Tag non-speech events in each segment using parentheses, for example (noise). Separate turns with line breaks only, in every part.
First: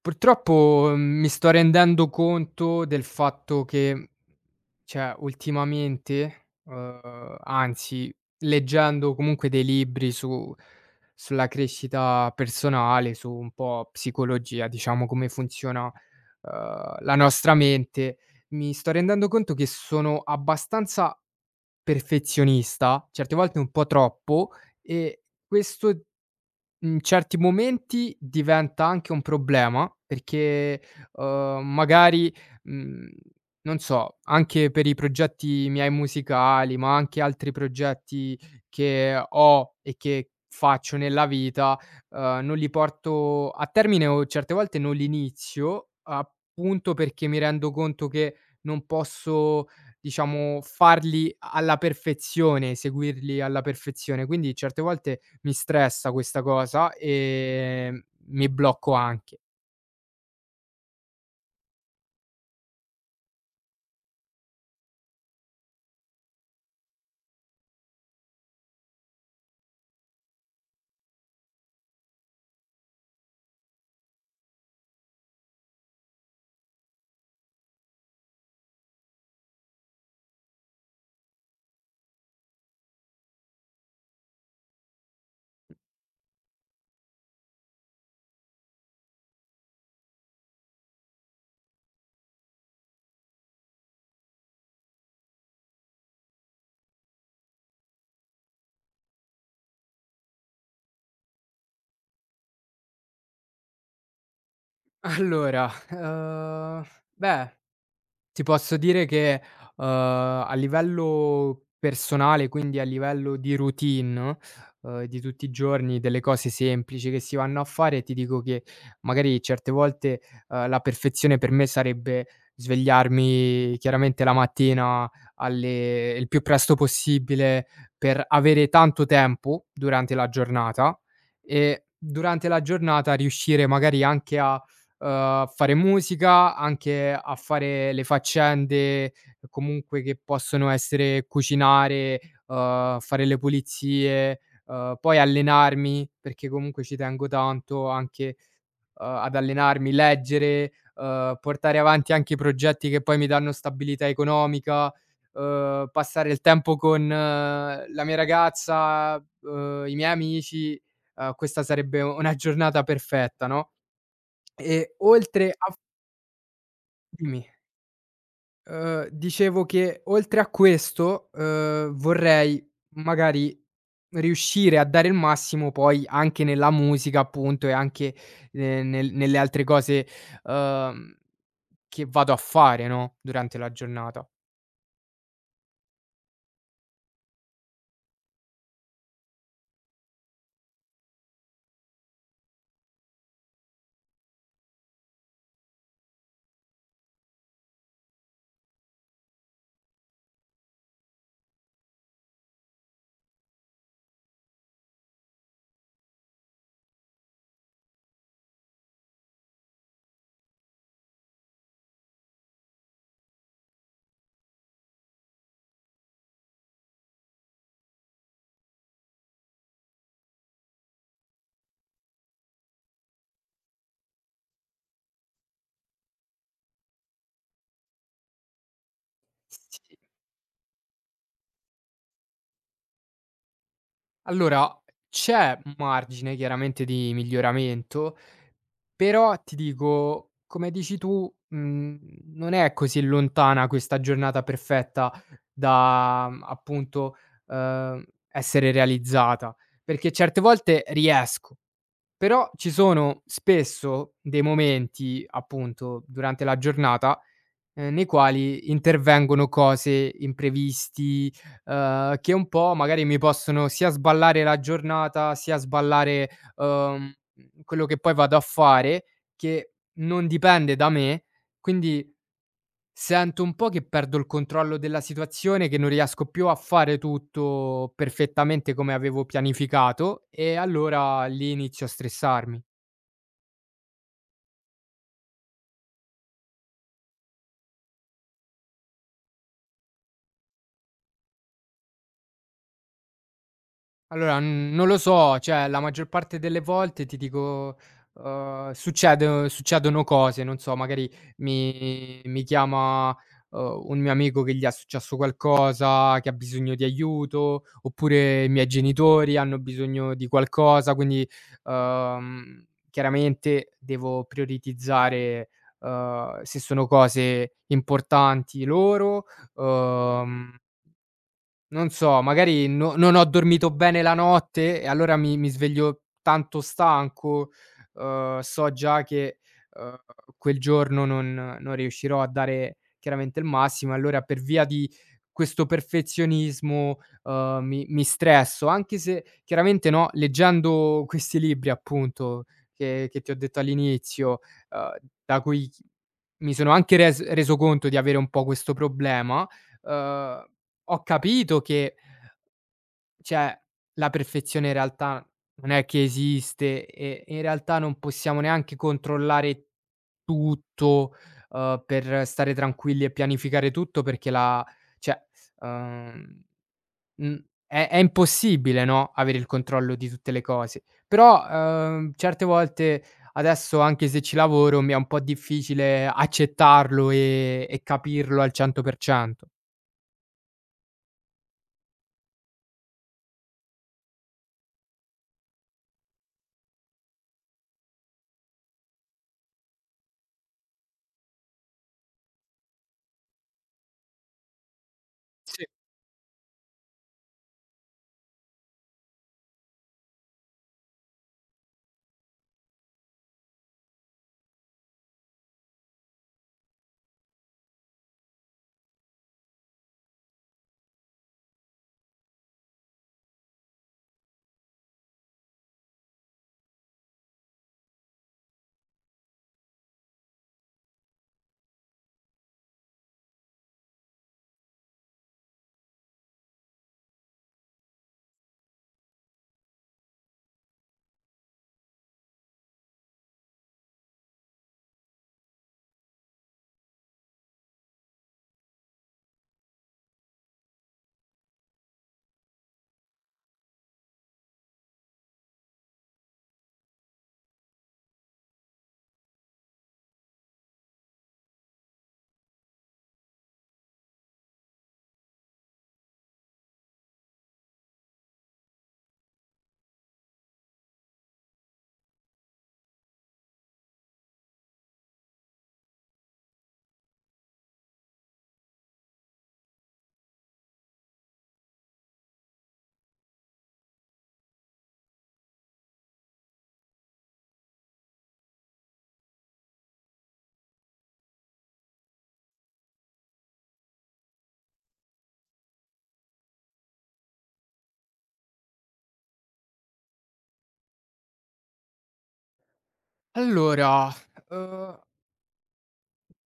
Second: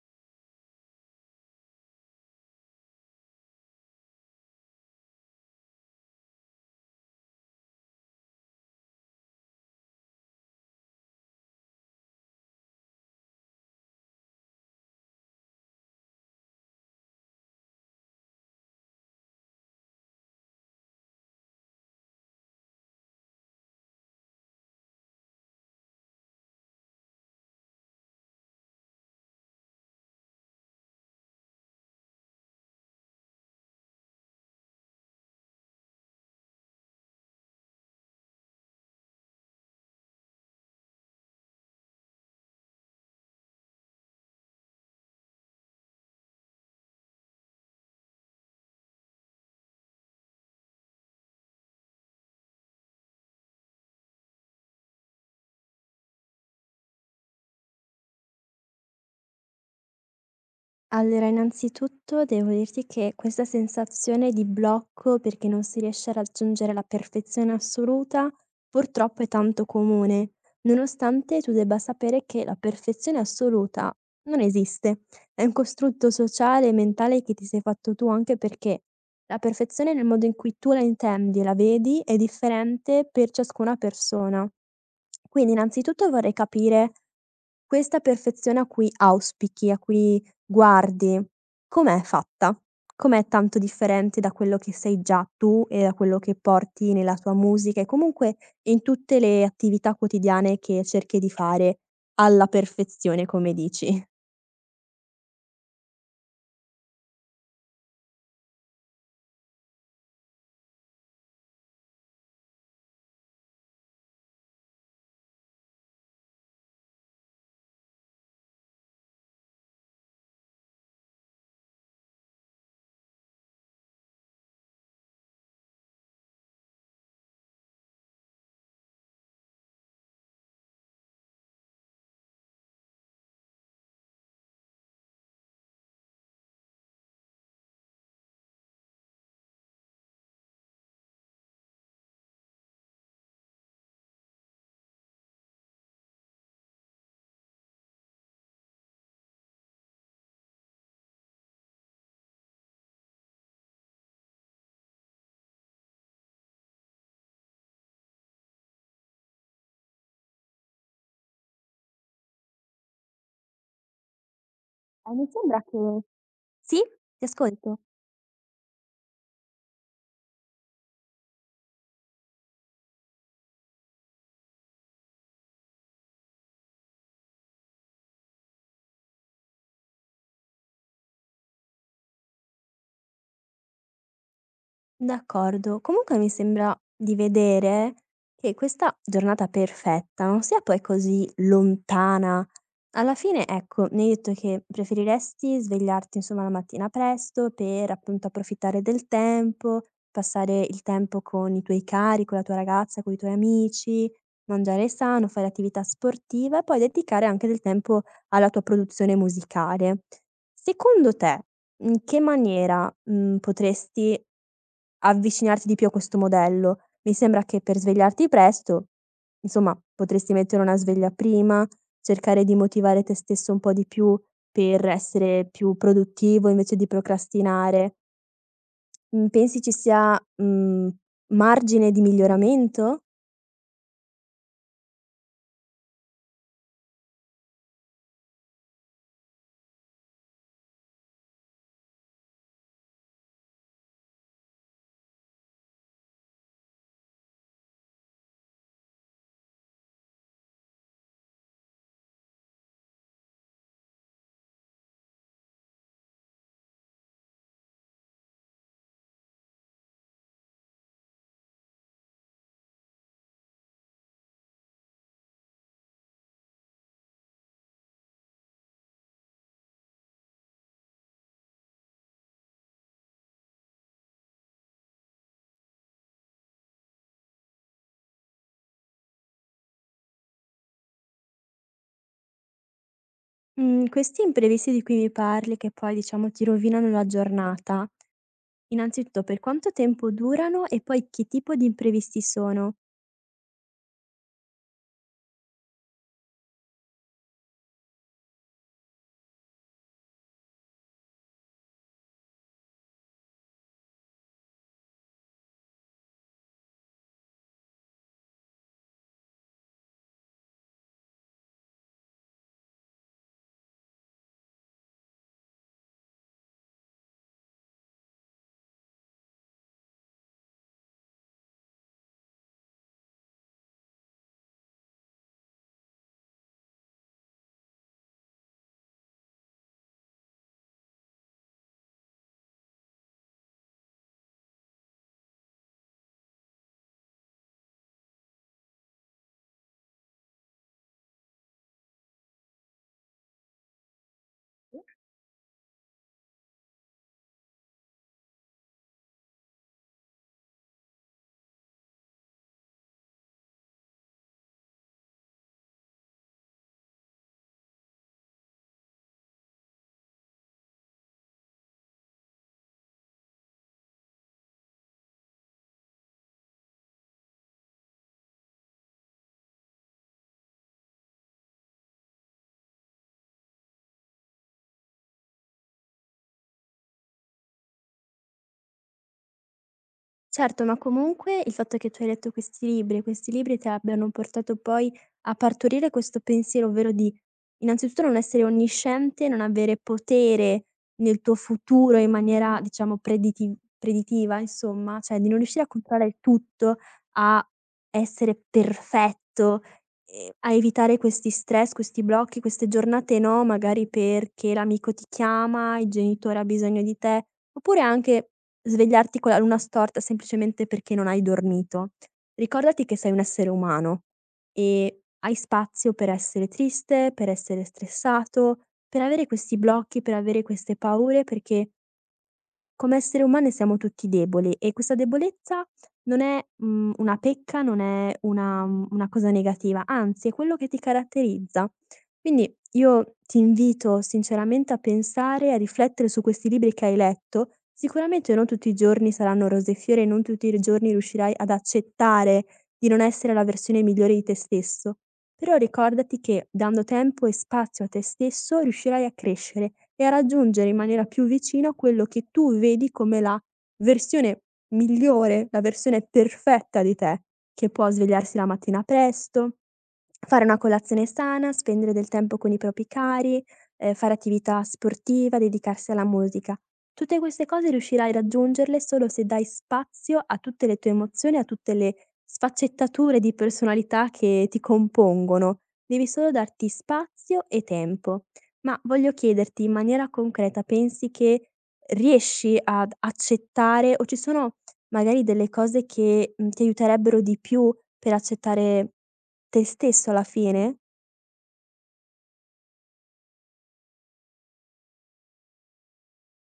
Purtroppo, mi sto rendendo conto del fatto che cioè ultimamente, anzi leggendo comunque dei libri su sulla crescita personale, su un po' psicologia, diciamo come funziona, la nostra mente. Mi sto rendendo conto che sono abbastanza perfezionista, certe volte un po' troppo, e questo in certi momenti diventa anche un problema perché, magari, mhmm, non so, anche per i progetti miei musicali, ma anche altri progetti che ho e che faccio nella vita, non li porto a termine o certe volte non li inizio, appunto perché mi rendo conto che non posso, diciamo, farli alla perfezione, seguirli alla perfezione. Quindi certe volte mi stressa questa cosa, mi blocco anche. (laughs)
Allora, innanzitutto devo dirti che questa sensazione di blocco perché non si riesce a raggiungere la perfezione assoluta, purtroppo è tanto comune, nonostante tu debba sapere che la perfezione assoluta non esiste. È un costrutto sociale e mentale che ti sei fatto tu, anche perché la perfezione nel modo in cui tu la intendi e la vedi è differente per ciascuna persona. Quindi innanzitutto vorrei capire questa perfezione a cui auspichi, a cui Guardi, com'è fatta? Com'è tanto differente da quello che sei già tu e da quello che porti nella tua musica e comunque in tutte le attività quotidiane che cerchi di fare alla perfezione, come dici?
Allora, beh, ti posso dire che, a livello personale, quindi a livello di routine, di tutti i giorni, delle cose semplici che si vanno a fare, ti dico che magari certe volte, la perfezione per me sarebbe svegliarmi chiaramente la mattina alle il più presto possibile per avere tanto tempo durante la giornata, e durante la giornata riuscire magari anche a a fare musica, anche a fare le faccende comunque che possono essere cucinare, fare le pulizie, poi allenarmi, perché comunque ci tengo tanto anche, ad allenarmi, leggere, portare avanti anche i progetti che poi mi danno stabilità economica, passare il tempo con la mia ragazza, i miei amici, questa sarebbe una giornata perfetta, no, e
Mi
oltre
sembra
a…
che Sì, ti
Dimmi.
ascolto.
Dicevo che oltre a questo, vorrei magari riuscire a dare il massimo poi anche nella musica appunto e anche, nelle altre cose, uhm, che vado a fare, no, durante la giornata.
D'accordo. Comunque mi sembra di vedere che questa giornata perfetta non sia poi così lontana. Alla fine, ecco, mi hai detto che preferiresti svegliarti insomma la mattina presto per appunto approfittare del tempo, passare il tempo con i tuoi cari, con la tua ragazza, con i tuoi amici, mangiare sano, fare attività sportiva e poi dedicare anche del tempo alla tua produzione musicale. Secondo te in che maniera, potresti avvicinarti di più a questo modello? Mi sembra che per svegliarti presto, insomma, potresti mettere una sveglia prima, cercare di motivare te stesso un po' di più per essere più produttivo invece di procrastinare. Mhmm, Pensi ci
Sì.
sia, margine di miglioramento?
Allora, c'è margine chiaramente di miglioramento, però ti dico, come dici tu, non è così lontana questa giornata perfetta da, appunto, uhm, essere realizzata, perché certe volte riesco, però ci sono spesso dei momenti, appunto, durante la giornata nei quali intervengono cose, imprevisti, che un po' magari mi possono sia sballare la giornata, sia sballare, uhm, quello che poi vado a fare, che non dipende da me. Quindi sento un po' che perdo il controllo della situazione, che non riesco più a fare tutto perfettamente come avevo pianificato e allora lì inizio a stressarmi.
Mhmm, Questi imprevisti di cui mi parli che poi diciamo ti rovinano la giornata, innanzitutto per quanto tempo durano e poi che tipo di imprevisti sono?
Allora, n non lo so, cioè la maggior parte delle volte ti dico, succede succedono cose, non so, magari mi chiama, un mio amico che gli è successo qualcosa, che ha bisogno di aiuto, oppure i miei genitori hanno bisogno di qualcosa, quindi, uhm, chiaramente devo prioritizzare, se sono cose importanti loro. Mh. Non so, magari no, non ho dormito bene la notte e allora mi sveglio tanto stanco, so già che, uhm, quel giorno non riuscirò a dare chiaramente il massimo, allora per via di questo perfezionismo, mi stresso, anche se chiaramente, no, leggendo questi libri appunto che ti ho detto all'inizio, uhm, da cui mi sono anche reso conto di avere un po' questo problema, uhm ho capito che cioè, la perfezione in realtà non è che esiste e in realtà non possiamo neanche controllare tutto, per stare tranquilli e pianificare tutto perché la cioè, uhm, è impossibile, no, avere il controllo di tutte le cose. Però, certe volte adesso anche se ci lavoro mi è un po' difficile accettarlo e capirlo al 100%.
Certo, ma comunque il fatto che tu hai letto questi libri e questi libri ti abbiano portato poi a partorire questo pensiero, ovvero di innanzitutto non essere onnisciente, non avere potere nel tuo futuro in maniera diciamo preditiva insomma, cioè di non riuscire a
Sì.
controllare il tutto, a essere perfetto, a evitare questi stress, questi blocchi, queste giornate no, magari perché l'amico ti chiama, il genitore ha bisogno di te, oppure anche svegliarti con la luna storta semplicemente perché non hai dormito. Ricordati che sei un essere umano e hai spazio per essere triste, per essere stressato, per avere questi blocchi, per avere queste paure, perché come esseri umani siamo tutti deboli e questa debolezza non è, una pecca, non è una una cosa negativa, anzi è quello che ti caratterizza. Quindi io ti invito sinceramente a pensare, a riflettere su questi libri che hai letto. Sicuramente non tutti i giorni saranno rose e fiori e non tutti i giorni riuscirai ad accettare di non essere la versione migliore di te stesso, però ricordati che, dando tempo e spazio a te stesso, riuscirai a crescere e a raggiungere in maniera più vicina quello che tu vedi come la versione migliore, la versione perfetta di te, che può svegliarsi la mattina presto, fare una colazione sana, spendere del tempo con i propri cari, fare attività sportiva, dedicarsi alla musica. Tutte queste cose riuscirai a raggiungerle solo se dai spazio a tutte le tue emozioni, a tutte le sfaccettature di personalità che ti compongono, devi solo darti spazio e tempo. Ma voglio chiederti in maniera concreta, pensi che riesci ad accettare o ci sono magari delle cose che, ti aiuterebbero di più per accettare te stesso alla fine?
Allora, uhm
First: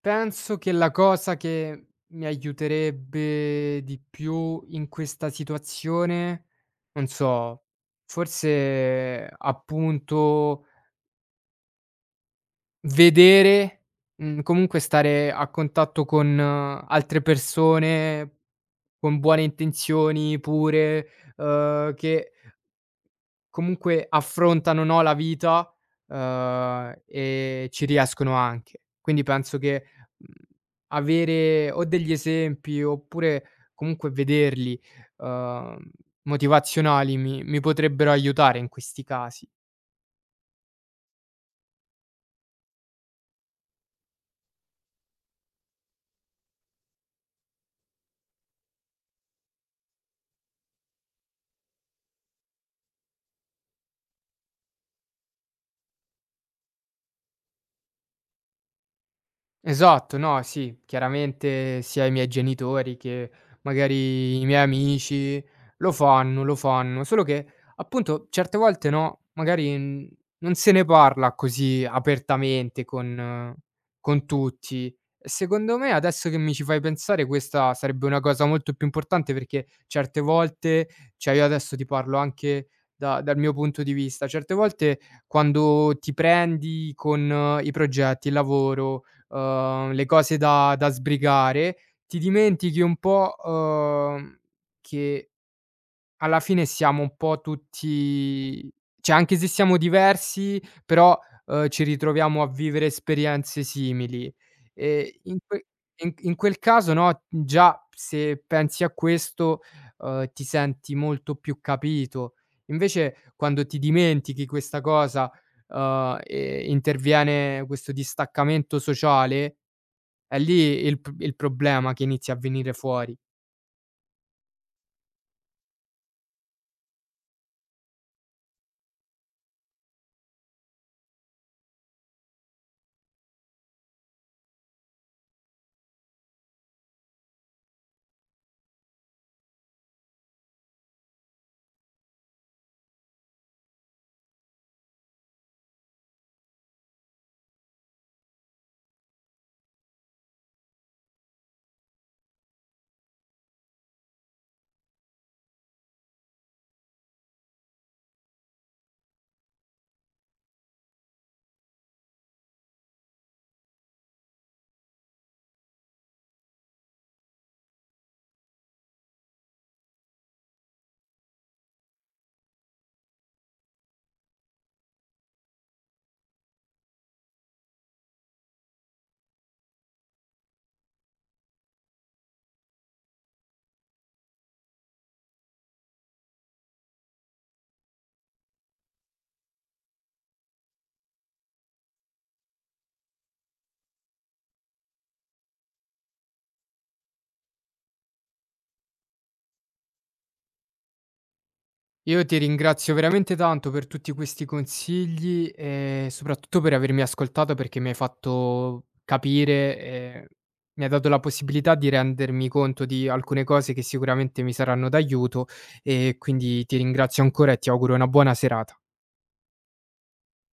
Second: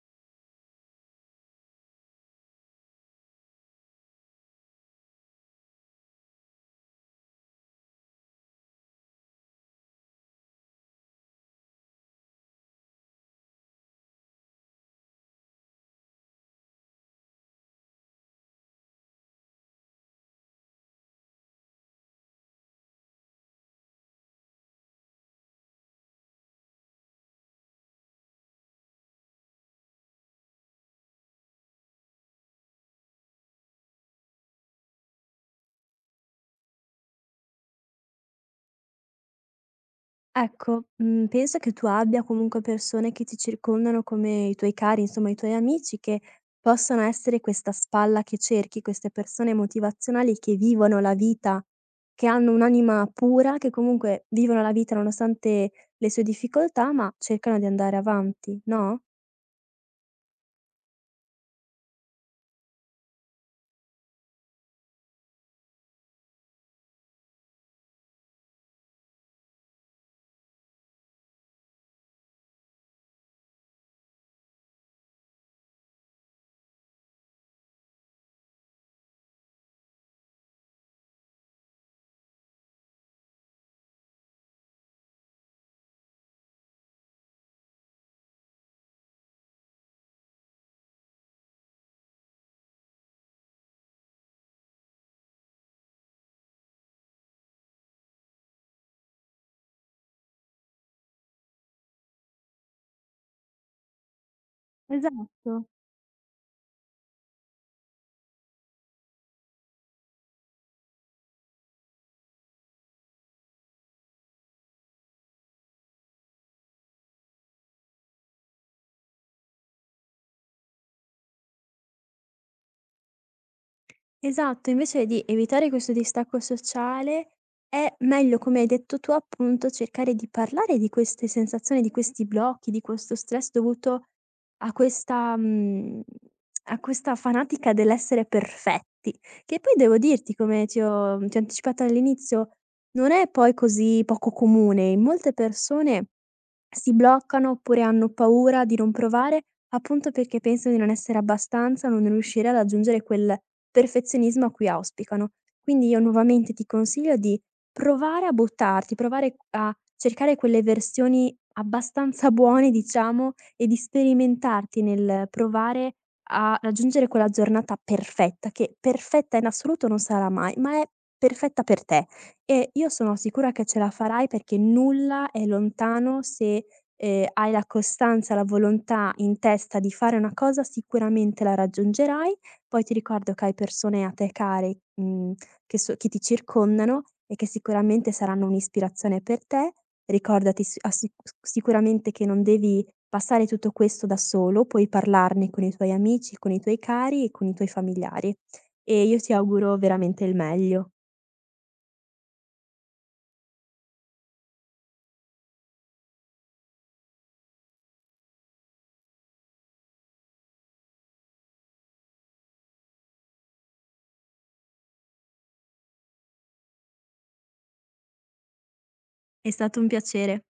penso che la cosa che mi aiuterebbe di più in questa situazione, non so, forse appunto vedere, comunque stare a contatto con altre persone con buone intenzioni pure, che comunque affrontano, no, la vita, e ci riescono anche. Quindi penso che, mhmm, avere o degli esempi oppure comunque vederli, uhm, motivazionali mi potrebbero aiutare in questi casi.
Ecco, pensa che tu abbia comunque persone che ti circondano come i tuoi cari, insomma i tuoi amici, che possano essere questa spalla che cerchi, queste persone motivazionali che vivono la vita, che hanno un'anima pura, che comunque vivono la vita nonostante le sue difficoltà, ma cercano di andare avanti, no?
Esatto, no, sì, chiaramente sia i miei genitori che magari i miei amici lo fanno, solo che appunto certe volte no, magari n non se ne parla così apertamente con tutti. E secondo me adesso che mi ci fai pensare questa sarebbe una cosa molto più importante perché certe volte cioè io adesso ti parlo anche da dal mio punto di vista, certe volte quando ti prendi con i progetti, il lavoro, le cose da sbrigare, ti dimentichi un po', che alla fine siamo un po' tutti cioè anche se siamo diversi, però, ci ritroviamo a vivere esperienze simili. E in
Esatto.
que in quel caso no, già se pensi a questo, ti senti molto più capito. Invece quando ti dimentichi questa cosa, e interviene questo distaccamento sociale, è lì il problema che inizia a venire fuori.
Esatto, invece di evitare questo distacco sociale è meglio, come hai detto tu, appunto, cercare di parlare di queste sensazioni, di questi blocchi, di questo stress dovuto a questa, a questa fanatica dell'essere perfetti, che poi devo dirti, come ti ho anticipato all'inizio, non è poi così poco comune. In molte persone si bloccano oppure hanno paura di non provare, appunto perché pensano di non essere abbastanza, non riuscire a raggiungere quel perfezionismo a cui auspicano. Quindi io nuovamente ti consiglio di provare a buttarti, provare a cercare quelle versioni abbastanza (laughs) buone, diciamo, e di sperimentarti nel provare a raggiungere quella giornata perfetta, che perfetta in assoluto non sarà mai, ma è perfetta per te. E io sono sicura che ce la farai perché nulla è lontano se, hai la costanza, la volontà in testa di fare una cosa, sicuramente la raggiungerai poi ti ricordo che hai persone a te care, che so che ti circondano e che sicuramente saranno un'ispirazione per te. Ricordati s assi s sicuramente che non devi passare tutto questo da solo, puoi parlarne con i tuoi amici, con i tuoi cari e con i tuoi familiari. E io ti auguro veramente il meglio.
Io ti ringrazio veramente tanto per tutti questi consigli e soprattutto per avermi ascoltato, perché mi hai fatto capire e mi hai dato la possibilità di rendermi conto di alcune cose che sicuramente mi saranno d'aiuto e quindi ti ringrazio ancora e ti auguro una buona serata.
È stato un piacere.